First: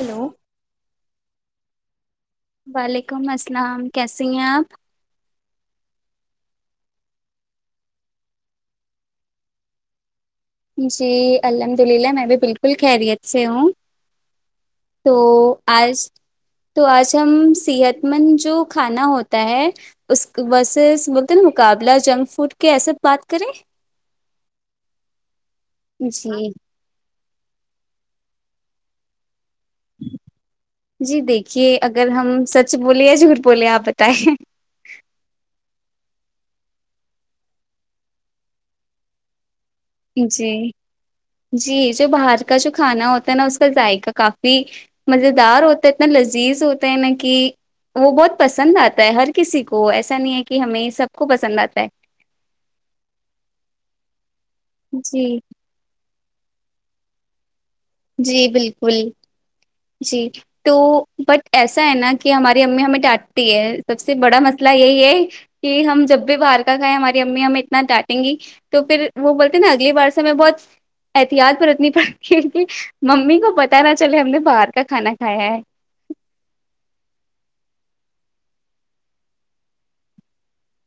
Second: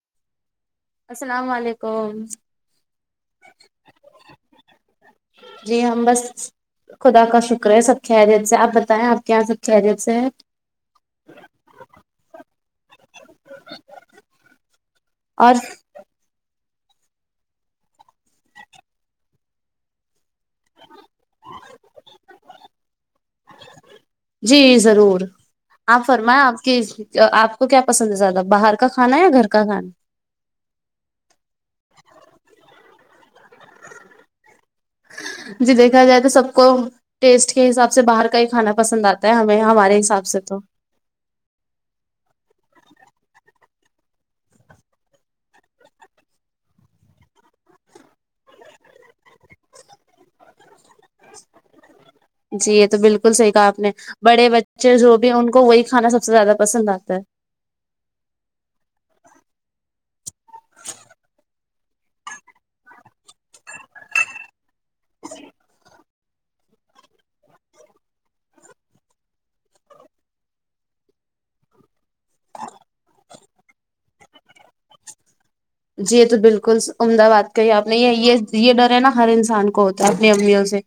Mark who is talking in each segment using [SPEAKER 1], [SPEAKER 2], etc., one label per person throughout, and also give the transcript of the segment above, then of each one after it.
[SPEAKER 1] hello
[SPEAKER 2] السلام علیکم
[SPEAKER 1] وعلیکم السلام کیسی ہیں آپ
[SPEAKER 2] جی ہم بس خدا کا شکر ہے سب کی خیریت سے آپ بتائیں آپ کے یہاں سب کی خیریت سے ہے
[SPEAKER 1] جی الحمد للہ میں بھی بالکل خیریت سے ہوں تو
[SPEAKER 2] اور
[SPEAKER 1] آج تو آج ہم صحت مند جو کھانا ہوتا ہے اس وسے بولتے نا مقابلہ جنک فوڈ کی ایسے بات کریں
[SPEAKER 2] جی ضرور آپ فرمائیں
[SPEAKER 1] جی
[SPEAKER 2] آپ کی آپ کو کیا پسند ہے زیادہ باہر کا کھانا یا گھر کا کھانا
[SPEAKER 1] جی دیکھیے اگر ہم سچ بولے یا جھوٹ بولے آپ بتائیں
[SPEAKER 2] جی دیکھا جائے تو سب کو ٹیسٹ کے حساب سے باہر کا ہی کھانا پسند آتا ہے ہمیں ہمارے حساب سے تو
[SPEAKER 1] جی جی جو باہر کا جو کھانا ہوتا ہے نا اس کا ذائقہ کافی مزیدار ہوتا ہے اتنا لذیذ ہوتا ہے نا کی وہ بہت پسند آتا ہے ہر کسی کو ایسا نہیں ہے کہ ہمیں سب کو پسند آتا ہے
[SPEAKER 2] جی یہ تو بالکل صحیح کہا آپ نے بڑے بچے جو
[SPEAKER 1] جی
[SPEAKER 2] بھی ان کو وہی کھانا سب سے زیادہ پسند آتا ہے
[SPEAKER 1] جی بالکل جی تو بٹ ایسا ہے نا کہ ہماری امی ہمیں ڈانٹتی ہے سب سے بڑا مسلہ یہی ہے کہ ہم جب بھی بر ایا ہماری امی ہمیں اتنا ڈانٹیں گی تو پھر وہ بولتے نا اگلی بار سے میں بہت احتیاط برتنی پڑتی ہے کہ ممی کو پتا نہ چلے ہم نے باہر کا کھانا کھایا ہے
[SPEAKER 2] جی یہ تو بالکل عمدہ بات کہی آپ نے یہ یہ یہ ڈر ہے نا ہر انسان کو ہوتا ہے اپنی امیوں سے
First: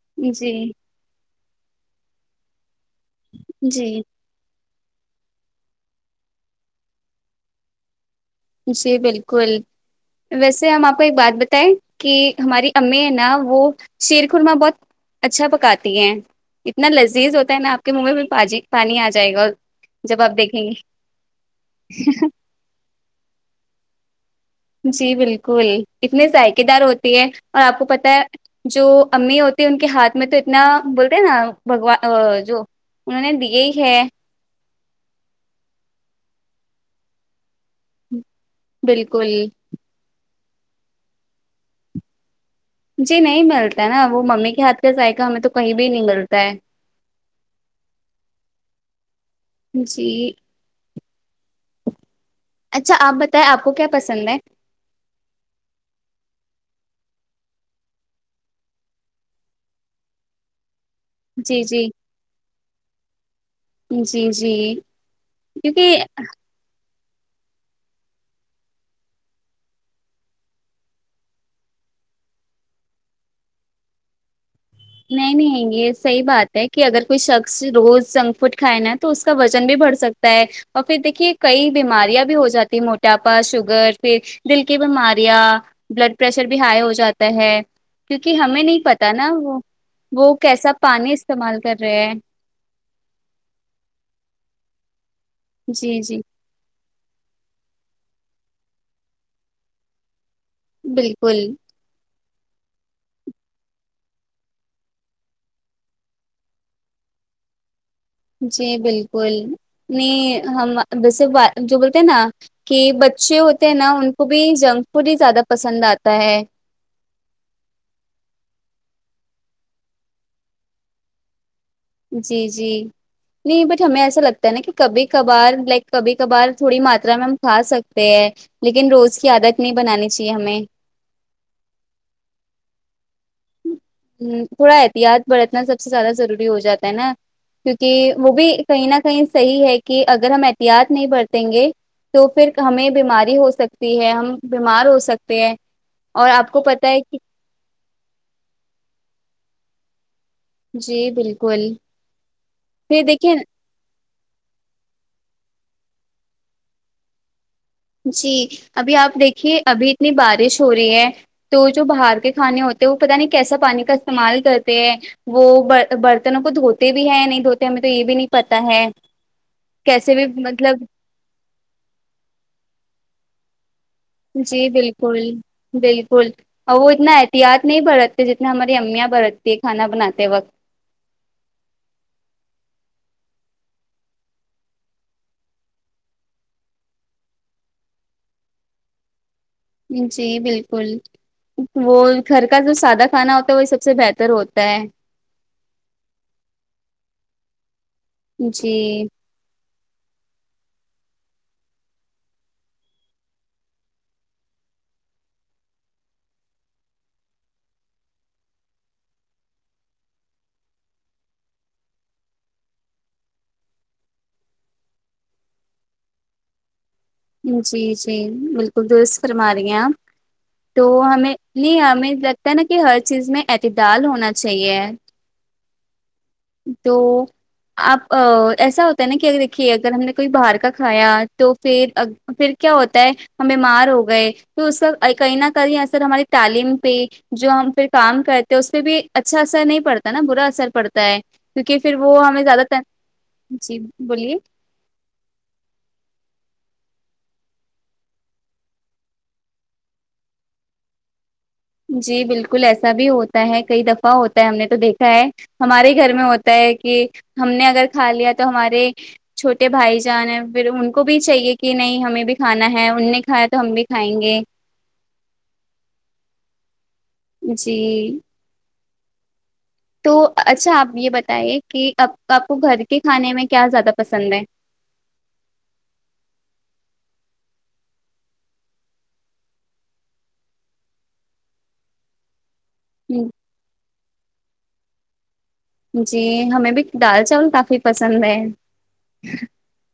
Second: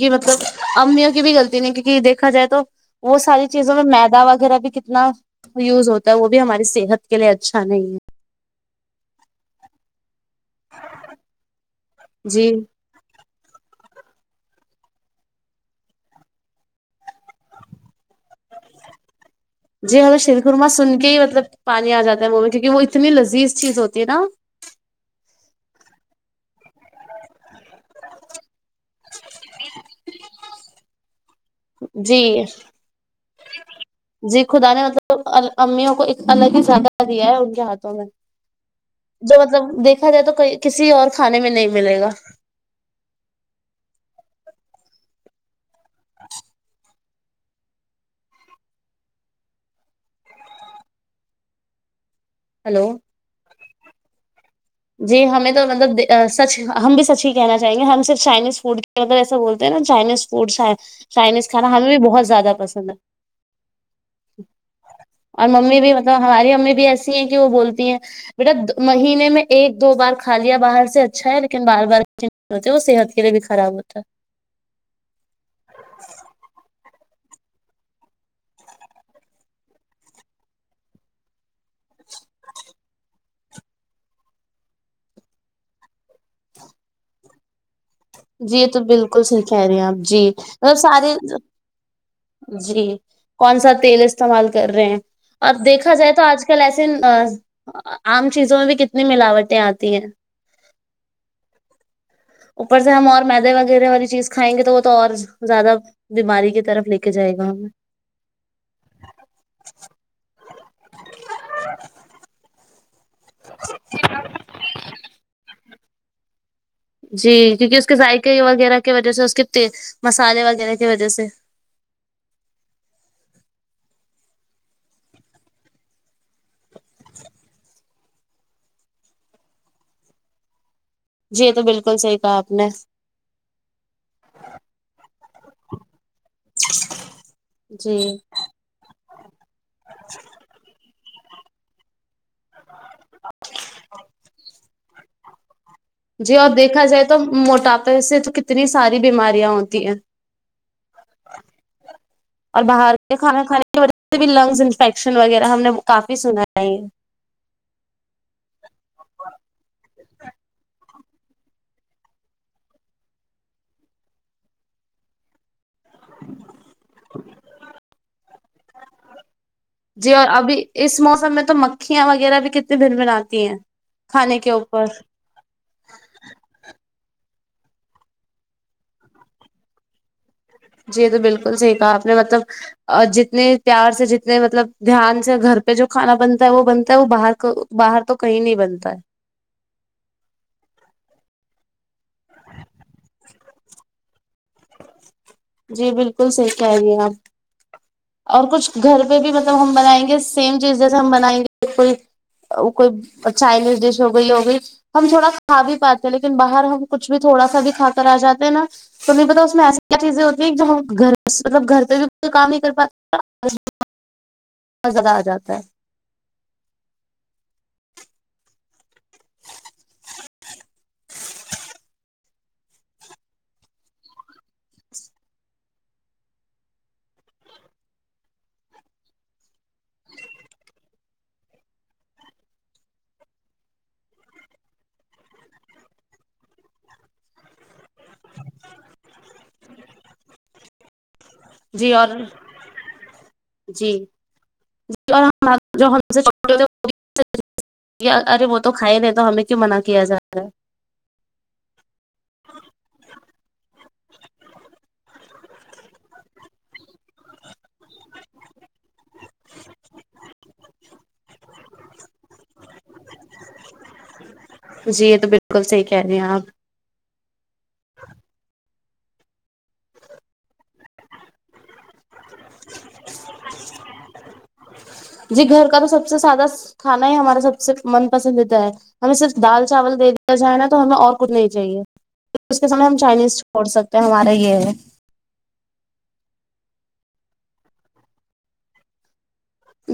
[SPEAKER 2] کہ مطلب
[SPEAKER 1] جی
[SPEAKER 2] امیوں کی بھی غلطی نہیں کیونکہ دیکھا جائے تو وہ ساری چیزوں میں
[SPEAKER 1] جی
[SPEAKER 2] میدا وغیرہ بھی کتنا یوز ہوتا ہے وہ بھی ہماری صحت کے لیے اچھا نہیں ہے
[SPEAKER 1] جی بالکل ویسے ہم آپ کو ایک بات بتائے کہ
[SPEAKER 2] جی
[SPEAKER 1] ہماری امی ہے نا وہ شیرخورما بہت اچھا پکاتی ہیں اتنا لذیذ ہوتا ہے نا آپ کے منہ میں پاجی پانی آ جائے گا اور
[SPEAKER 2] جی ہ شیر قورمہ سن کے ہی مطلب پانی آ جاتا ہے منہ میں کیوکہ وہ اتنی لذیذ چیز ہوتی ہے نا
[SPEAKER 1] جی بالکل اتنے ذائقے دار ہوتی ہے اور آپ کو پتا ہے جو امی ہوتی ان کے ہاتھ میں تو اتنا بولتے ہیں نا
[SPEAKER 2] جی
[SPEAKER 1] بگوان جو انہوں نے دیے ہے
[SPEAKER 2] جی خدا نے مطلب امیوں کو ایک الگ ہی سھ [unintelligible] دیا ہے ان کے ہاتھوں میں
[SPEAKER 1] بالکل
[SPEAKER 2] جو مطلب دیکھا جائے تو کسی اور کھانے میں نہیں ملے گا
[SPEAKER 1] جی نہیں ملتا ہے نا وہ ممی کے ہاتھ کا ذائقہ ہمیں تو کہیں بھی نہیں ملتا ہے جی
[SPEAKER 2] ہلو
[SPEAKER 1] اچھا آپ بتائیں آپ کو کیا پسند ہے
[SPEAKER 2] جی ہمیں تو مطلب سچ ہم بھی سچ ہی کہنا چاہیں گے ہم صرف چائنیز فوڈ اگر ایسا بولتے نا چائنیز فوڈ چائنیز
[SPEAKER 1] جی
[SPEAKER 2] کانا
[SPEAKER 1] جی
[SPEAKER 2] ہمیں بھی بہت زیادہ پسند ہے
[SPEAKER 1] جی جی
[SPEAKER 2] اور ممی بھی
[SPEAKER 1] کیونکہ
[SPEAKER 2] مطلب ہماری امی بھی ایسی ہیں کہ وہ بولتی ہیں بیٹا مہینے میں ایک دو بار کھا لیا باہر سے اچھا ہے لیکن بار بار وہ صحت کے لیے بھی خراب ہوتا ہے
[SPEAKER 1] نہیں نہیں یہ صحیح بات ہے کہ اگر کوئی شخص روز جنک فوڈ کھائے نا تو اس اس کا وزن بھی بڑھ سکتا ہے اور پھر دیکھیے کئی بیماریاں بھی ہو جاتی ہیں موٹاپا شوگر پھر دل کی بیماریاں بلڈ پریشر بھی ہائی ہو جاتا ہے کیونکہ
[SPEAKER 2] ہے جی
[SPEAKER 1] ہمیں
[SPEAKER 2] یہ
[SPEAKER 1] نہیں
[SPEAKER 2] تو
[SPEAKER 1] پتا
[SPEAKER 2] بالکل
[SPEAKER 1] نا
[SPEAKER 2] صحیح
[SPEAKER 1] وہ
[SPEAKER 2] کہہ رہے ہیں آپ جی
[SPEAKER 1] وہ کیسا
[SPEAKER 2] مطلب
[SPEAKER 1] پانی
[SPEAKER 2] سارے
[SPEAKER 1] استعمال کر رہے ہیں
[SPEAKER 2] جی کون سا تیل استعمال کر رہے ہیں اب دیکھا
[SPEAKER 1] جی
[SPEAKER 2] جائے
[SPEAKER 1] جی
[SPEAKER 2] تو آج کل کل ایسے عام چیزوں میں بھی کتنی ملاوٹیں آتی ہیں
[SPEAKER 1] بالکل
[SPEAKER 2] اوپر سے ہم اور میدے وغیرہ والی چیز کھائیں گے تو وہ تو اور زیادہ بیماری کی طرف لے کے جائے گا
[SPEAKER 1] جی بالکل نہیں ہم ویسے جو بولتے نا کہ بچے ہوتے ہیں نا ان کو بھی جنک فوڈ ہی زیادہ پسند آتا ہے
[SPEAKER 2] جی کیونکہ اس کے ذائقے وغیرہ کی وجہ سے اس کے مسالے وغیرہ کی وجہ سے
[SPEAKER 1] جی جی نہیں بٹ ہمیں ایسا لگتا ہے نا کہ کبھی کبھار لائک کبھی کبھار تھوڑی ماترا میں ہم کھا سکتے ہیں لیکن روز کی عادت نہیں بنانی چاہیے ہمیں
[SPEAKER 2] جی یہ تو بالکل صحیح کہا آپ نے
[SPEAKER 1] ہ تھوڑا احتیاط برتنا سب سے زیادہ ضروری ہو جاتا ہے نا
[SPEAKER 2] جی
[SPEAKER 1] کیونکہ وہ بھی کہیں نہ کہیں صحیح ہے کہ اگر ہم احتیاط نہیں برتیں گے تو پھر ہمیں بیماری ہو سکتی ہے ہم بیمار ہو سکتے ہیں
[SPEAKER 2] جی اور
[SPEAKER 1] آپ کو
[SPEAKER 2] دیکھا
[SPEAKER 1] پت ہے
[SPEAKER 2] جائے
[SPEAKER 1] کہ
[SPEAKER 2] تو موٹاپے سے تو کتنی ساری بیماریاں ہوتی ہیں
[SPEAKER 1] جی بالکل پھر دیکھیے
[SPEAKER 2] اس سے بھی لنگس انفیکشن وغیرہ ہم نے کافی سنا ہے یہ
[SPEAKER 1] جی کبھی آپ دیکھیے ابھی اتنی بارش ہو رہی ہے تو جو باہر کے کھانے ہوتے ہیں وہ پتہ نہیں کیسا پانی کا استعمال کرتے ہیں وہ برتنوں کو دھوتے بھی ہے نہیں دھوتے ہے ہمیں یہ بھی نہیں پتہ ہے کیسے
[SPEAKER 2] جی
[SPEAKER 1] بھی
[SPEAKER 2] اور ابھی
[SPEAKER 1] مطلب
[SPEAKER 2] اس موسم میں تو مکھ مکھیاں وغیرہ بھی کتنے بھن بھناتی ہیں کھانے کے
[SPEAKER 1] جی
[SPEAKER 2] اوپر
[SPEAKER 1] بالکل بالکل اور وہ اتنا احتیاط نہیں برتتے جتتے ہماری امیاں برتتی ہے کھانا بناتے وقت
[SPEAKER 2] جی یہ تو بالکل صحیح کہا آپ نے مطلب اور جتنے پیار سے جتنے مطلب دھیان سے گھر پہ جو کھانا بنتا ہے وہ بنتا ہے وہ باہر کا باہر تو کہیں نہیں بنتا ہے
[SPEAKER 1] جی بالکل وہ گھر کا جو سادہ کھانا ہوتا ہے وہی سب سے بہتر ہوتا ہے
[SPEAKER 2] جی بالکل صحیح کہہ رہی آپ اور کچھ گھر
[SPEAKER 1] جی
[SPEAKER 2] پہ بھی جب ہم بنائیں گے سیم چیز جیے ہم بنائیں گے کوئی وہ کوئی چائنیس دیش ہو گئی ہو گئی ہم تھوڑا کھا بھی پاتے ہیں لیکن باہر ہم کچھ بھی تھوڑا سا بھی کھا کر آ جاتے ہیں نا تمہیں پتہ اس میں ایسی کیا چیزیں گھر مطلب گھر پہ بھی کوئی کام نہیں کر پاتا مزا آجاتا ہے
[SPEAKER 1] جی جی بالکل درست فرما رہی ہیں آپ تو ہمیں یہ ہمیں لگتا ہے نا کہ ہر چیز میں اہتےدال ہونا چاہیے تو آپ ایسا ہوتا ہے نا کہ دیکھیے اگر ہم نے کوئی باہر کا کھایا تو پھر پھر کیا ہوتا ہے ہم بیمار ہو گئے تو اس کا کہیں نہ کہیں اثر ہماری تعلیم پہ جو ہم پھر کام کرتے اس پہ بھی اچھا اثر نہیں پڑتا نا برا اثر پڑتا کیونکہ
[SPEAKER 2] جی
[SPEAKER 1] پھر
[SPEAKER 2] اور
[SPEAKER 1] وہ ہمیں زیادہ تر جی بولیے
[SPEAKER 2] [unintelligible] ارے وہ تو کھائے نہیں تو ہمیں کیوں منا کیا جائے
[SPEAKER 1] جی بالکل ایسا بھی ہوتا ہے کئی دفعہ ہوتا ہے ہم نے تو دیکھا ہے ہمارے گھر میں ہوتا ہے کہ ہم نے اگر کھا لیا تو ہمارے چھوٹے بھائی جان ہیں پھر ان کو بھی چاہیے کہ نہیں ہمیں بھی کھانا ہے ان نے کھایا تو ہم بھی کھائیں گے
[SPEAKER 2] جی یہ تو بالکل صحیح کہہ رہی ہیں آپ
[SPEAKER 1] جی تو اچھا آپ یہ بتائیے کہ آپ آپ کو گھر کے کھانے میں کیا زیادہ پسند ہے
[SPEAKER 2] جی گھر کا تو سب سے سادہ کھانا ہی ہمارا سب سے من پسندیدہ ہے ہمیں صرف دال چاول دے دیا جائے نا تو ہمیں اور کچھ نہیں چاہیے اس کے سامنے ہم چائنیز چھوڑ سکتے ہیں ہمارے یہ ہے
[SPEAKER 1] جی ہمیں بھی دال چاول کافی پسند ہے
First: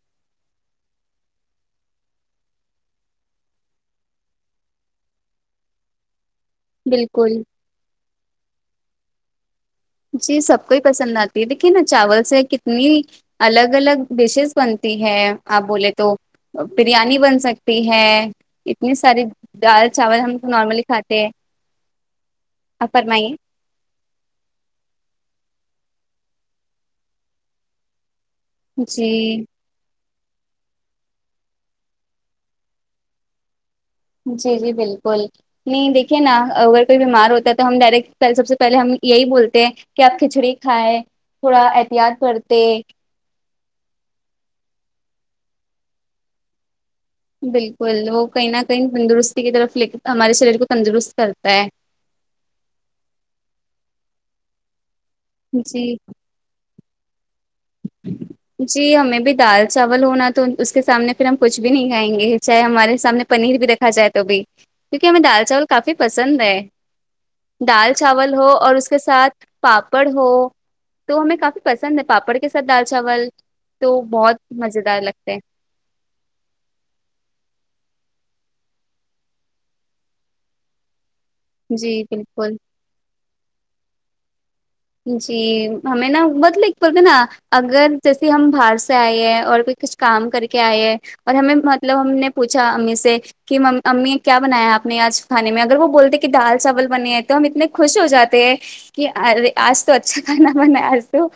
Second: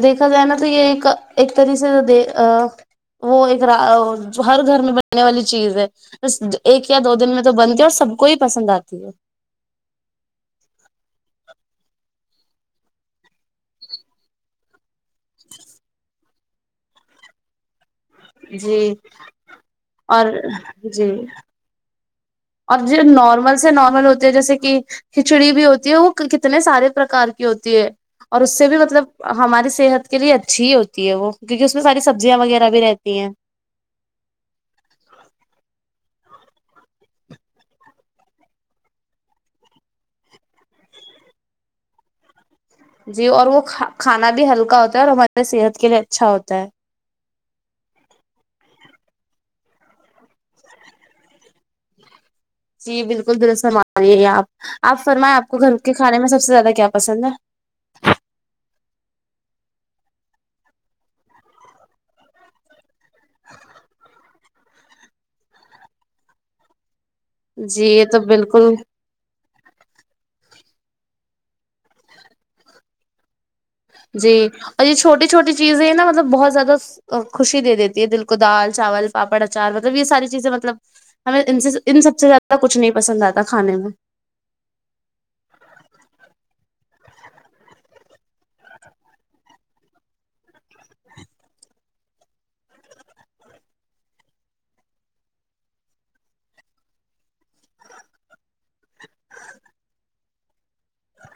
[SPEAKER 2] دیکھا جائے نا تو یہ ایک ایک طریقے سے آ وہ ایک ہر گھر میں بننے والی چیز ہے ایک یا دو دن
[SPEAKER 1] بالکل
[SPEAKER 2] میں تو بنتی ہے اور سب کو ہی پسند آتی ہے
[SPEAKER 1] جی سب کوئی پسند آتی ہے دیکھیے نا چاول سے کتنی الگ الگ ڈیشس بنتی ہے آپ بولے تو بریانی بن سکتی ہے
[SPEAKER 2] ہے جی
[SPEAKER 1] اتنی ساری دال چاول
[SPEAKER 2] اور
[SPEAKER 1] ہم نارملی
[SPEAKER 2] جی
[SPEAKER 1] کھاتے ہیں
[SPEAKER 2] اور
[SPEAKER 1] آپ
[SPEAKER 2] صرف
[SPEAKER 1] فرمائیے
[SPEAKER 2] نارمل سے نارمل ہوتے ہے جیسے کہ کھچڑی بھی ہوتی ہے وہ کتنے سارے پرکار کی ہوتی ہے اور اس سے بھی مطلب
[SPEAKER 1] جی
[SPEAKER 2] ہماری صحت کے لیے اچھی ہی ہوتی ہے وہ کیونکہ اس میں ساری سبزیاں وغیرہ بھی رہتی ہیں
[SPEAKER 1] جی جی بالکل نہیں دیکھیے نا اگر کوئی بیمار ہوتا ہے تو ہم ڈاریکٹ سب سے پہلے ہم یہی بولتے ہیں کہ آپ کھچڑی کھاے تھوڑا احتیاط کرتے
[SPEAKER 2] جی اور وہ کھانا بھی ہلکا ہوتا ہے اور ہماری صحت کے لیے اچھا ہوتا ہے
[SPEAKER 1] بالکل وہ کہیں نہ کہیں تندرستی کی طرف ل ہمارے شریر کو تندرست کرتا ہے
[SPEAKER 2] جی بالکل درست فرما رہے آپ آپ فرمائےیں آپ کو گھر
[SPEAKER 1] جی
[SPEAKER 2] کے کھانے میں سب سے زیادہ کیا پسند ہے
[SPEAKER 1] [inaudible] جی ہمیں بھی دال چاول ہونا تو اس کے سامنے ہم پھر کچھ بھی نہیں کھائیں گے چاہے ہمارے سامنے پنیر بھی رکھ کھا جائے تو بھی کیونکہ ہمیں دال چاول کافی پسند ہے
[SPEAKER 2] جی
[SPEAKER 1] دال
[SPEAKER 2] یہ تو
[SPEAKER 1] چاول ہو
[SPEAKER 2] بالکل
[SPEAKER 1] اور اس کے ساتھ پاپڑ ہو تو ہمیں کافی پسند ہے پاپڑ کے ساتھ دال چاول تو
[SPEAKER 2] جی
[SPEAKER 1] بہت مزے
[SPEAKER 2] اور یہ
[SPEAKER 1] دار
[SPEAKER 2] چھوٹی
[SPEAKER 1] لگتے ہیں
[SPEAKER 2] چھوٹی چیزیں نہ مطلب بہت زیادہ خوشی دے دیتی ہے دل کو دال چاول پاپڑ اچار مطلب یہ ساری چیزیں مطلب ہمیں ان سے ان
[SPEAKER 1] جی
[SPEAKER 2] سب سے
[SPEAKER 1] بالکل
[SPEAKER 2] زیادہ کچھ نہیں پسند آتا کھانے میں
[SPEAKER 1] جی ہمیں نا بتلے کے پڑ دے نا اگر جیسے ہم باہر سے آئے ہیں اور کوئی کچھ کام کر کے آئے ہیں اور ہمیں مطلب ہم نے پوچھا امی سے کہ امی کیا بنایا ہے آپ نے آج کھانے میں اگر وہ بولتے کہ دال چاول بنے ہیں تو ہم اتنے خوش ہو جاتے ہیں کہ ارے آج تو اچھا کھانا بنا آج تو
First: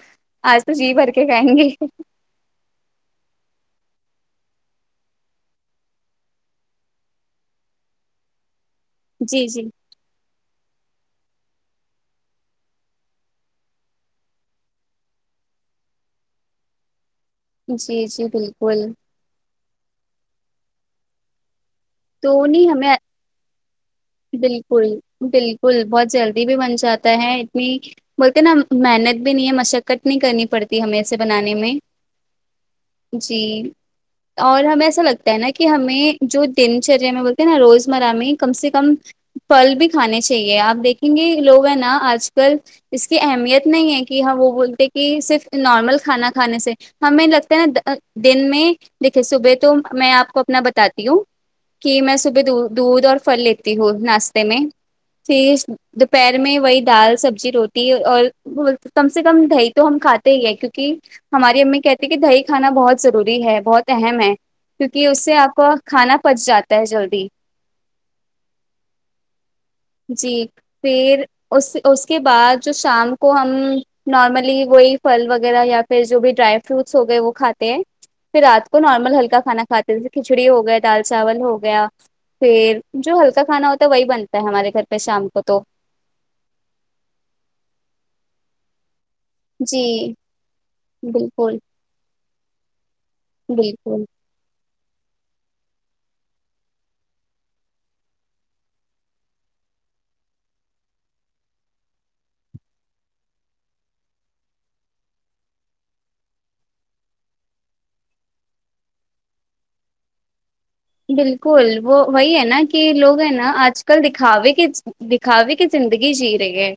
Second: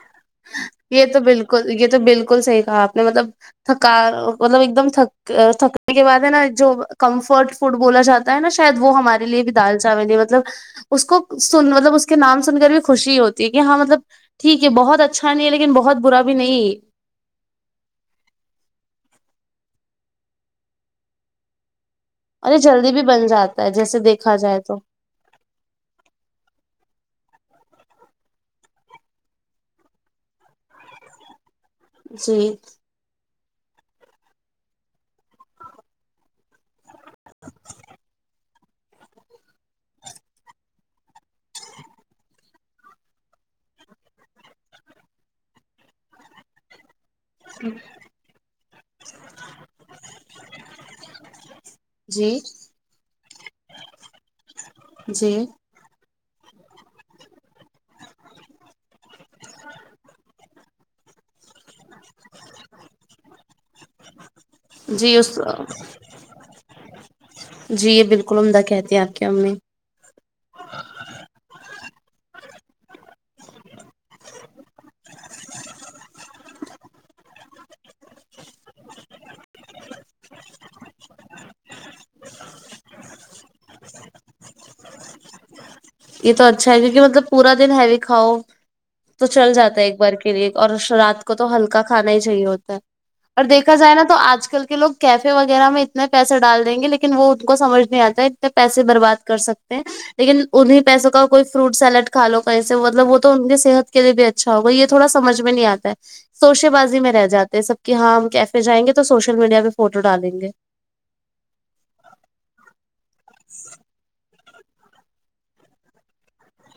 [SPEAKER 1] آج تو جی
[SPEAKER 2] یہ
[SPEAKER 1] بھر کے کھائیں گے
[SPEAKER 2] بالکل یہ تو بالکل صحیح کہا آپ نے مطلب تھکا مطلب ایک دم تھک تھکنے کے بعد ہے نا جو کمفرٹ فڈ بولا جاتا تا ہے نا شاید وہ ہمار لیے
[SPEAKER 1] جی
[SPEAKER 2] بھی
[SPEAKER 1] جی
[SPEAKER 2] دال مطلب اس کو سن مطلب اس کے نام سن کر بھی خوشی ہوتی ہے کہ ہاں مطلب ٹھیک ہے بہت اچھا نہیں ہے لیکن بہت برا بھی نہیں
[SPEAKER 1] جی جی بالکل تو
[SPEAKER 2] اور یہ
[SPEAKER 1] نہیں
[SPEAKER 2] جلدی
[SPEAKER 1] ہمیں
[SPEAKER 2] بھی بن جاتا ہے جیسے دیکھا جائے تو
[SPEAKER 1] بالکل بالکل بہت جلدی بھی بن جاتا ہے اتنی بولتے نا محنت بھی نہیں ہے مشقت نہیں کرنی پڑتی ہمیں اسے بنانے میں
[SPEAKER 2] جی
[SPEAKER 1] جی اور ہمیں ایسا لگتا ہے نا کہ ہمیں جو دن چریا میں بولتے ہیں نا روزمرہ میں کم سے کم پھل بھی کھانے چاہیے آپ دیکھیں گے لوگ ہیں نا آج کل اس کی اہمیت نہیں ہے کہ ہاں وہ بولتے کہ صرف نارمل کھانا کھانے سے ہمیں لگتا ہے نا دن میں دیکھیے صبح تو میں آپ کو اپنا بتاتی ہوں کہ میں
[SPEAKER 2] جی
[SPEAKER 1] صبح دودھ اور پھل لیتی ہوں ناشتے میں
[SPEAKER 2] جی
[SPEAKER 1] پھر دوپہر میں وہی دال سبزی روٹ ٹی اور کم سے کم دہی تو ہم کھاتے ہی ہیں کیونک ہماری امی کہتی کہ دہی کھانا بہت ضروری ہے بہت اہم ہے کیونکہ اس سے آپ کو کھانا پچ جاتا ہے جلدی
[SPEAKER 2] جی یہ بالکل عمدہ کہتی ہیں آپ کی امی
[SPEAKER 1] جی پھر اس اس کے بعد جو شام کو ہم نارملی وہی پھل وغیرہ یا پھر جو بھی ڈرائی فروٹس ہو گئے وہ کھاتے ہیں پھر رات کو نارمل ہلکا کھانا کھاتے ہیں جیسے کھچڑی ہو گیا دال چاول ہو گیا پھر جو ہلکا کھانا ہوتا ہے وہی بنتا ہے ہمارے گھر پہ شام کو تو
[SPEAKER 2] یہ تو اچھا ہے کیونکہ مطلب پورا دن ہے ہی کھاؤ تو چل جاتا ہے
[SPEAKER 1] جی
[SPEAKER 2] ایک بار کے لیے اور رات کو تو
[SPEAKER 1] بالکل
[SPEAKER 2] ہلکا کھانا ہی چاہیے ہوتا ہے اور دیکھا جائے
[SPEAKER 1] بالکل
[SPEAKER 2] نا تو آج کل کے لوگ کیفے وغیرہ میں اتنے پیسے ڈال دیں گے لیکن وہ ان کو سمجھ نہیں آتا ہے اتنے پیسے برباد کر سکتے ہیں لیکن انہیں پیسوں کا کوئی فروٹ سیلیڈ کا لو کہیں سے مطلب وہ تو ان کی صحت کے لی بھی اچھا ہوگا یہ تو تھوڑا سمجھ میں نہیں آتا ہے سوشے بازی میں رہ جاتے ہیں سب کہ ہاں ہم کیفے جائیں گے تو سوشل میڈیا پہ فوٹو ڈالیں گے
[SPEAKER 1] بالکل وہ وہی ہے نا کہ لوگ ہیں نا آج کل دکھاوے ک دیکھاوے کہ زندگی جی رہی ہے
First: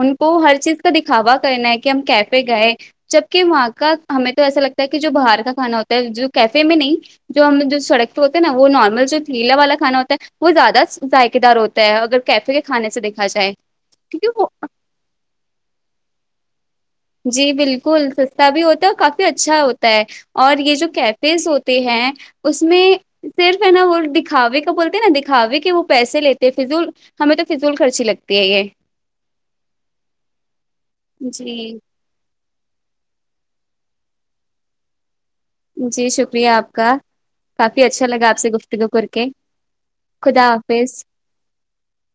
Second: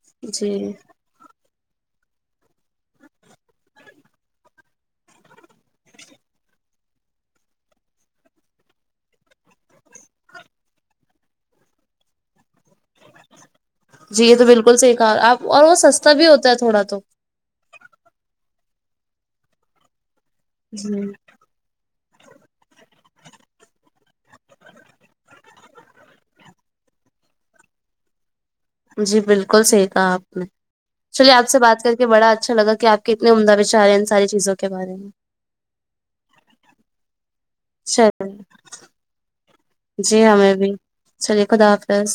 [SPEAKER 1] ان کو ہر
[SPEAKER 2] جی
[SPEAKER 1] چیز کا د کھابا کرنا ہے کی ہم کیفے گئے جبکی وہاں کا ہمیں تو ایسا لگتا ہے کی جو باہر کا کھانا ہوتا ہے جو کیفے میں نہیں جو ہم نے جو سڑک ثے ہوتا ہے نا وہ نارمل جو تھیلا والا کھا ہوتا ہے وہ زیادہ ذائقے دار ہوتا ہے اگر کیفے کے کھانے سے دیکھا جائے
[SPEAKER 2] جی یے
[SPEAKER 1] کیونکہ
[SPEAKER 2] تو
[SPEAKER 1] وہ
[SPEAKER 2] بالکل سی کہا آپ اور وہ سستا بھی ہوتا ہے تھوڑا تو
[SPEAKER 1] جی بالکل سستا بھی ہوتا ہے اور کافی اچھا ہوتا ہے اور یے جو
[SPEAKER 2] جی
[SPEAKER 1] کیفیز ہو تے ہیں اس میں صرف ہے نا وہ دکھاوے کا بولتے نا دکھاوے کے وہ پیسے لیتے فضول ہمیں تو فضول خرچی لگتی ہے یے
[SPEAKER 2] جی بالکل صحیح کہا آپ نے چلیے آپ سے
[SPEAKER 1] جی
[SPEAKER 2] بات کر کے بڑا اچھا لگا کی آپ کتنی عمدہ وچار ہیں ان ساری چیزوں کے بارے میں
[SPEAKER 1] جی شکریہ آپ کا کافی اچھا لگا
[SPEAKER 2] چلے
[SPEAKER 1] آپ سے گفتگو کر کے
[SPEAKER 2] جی
[SPEAKER 1] خدا
[SPEAKER 2] ہمیں بھی
[SPEAKER 1] حافظ
[SPEAKER 2] چلیے خدا حافظ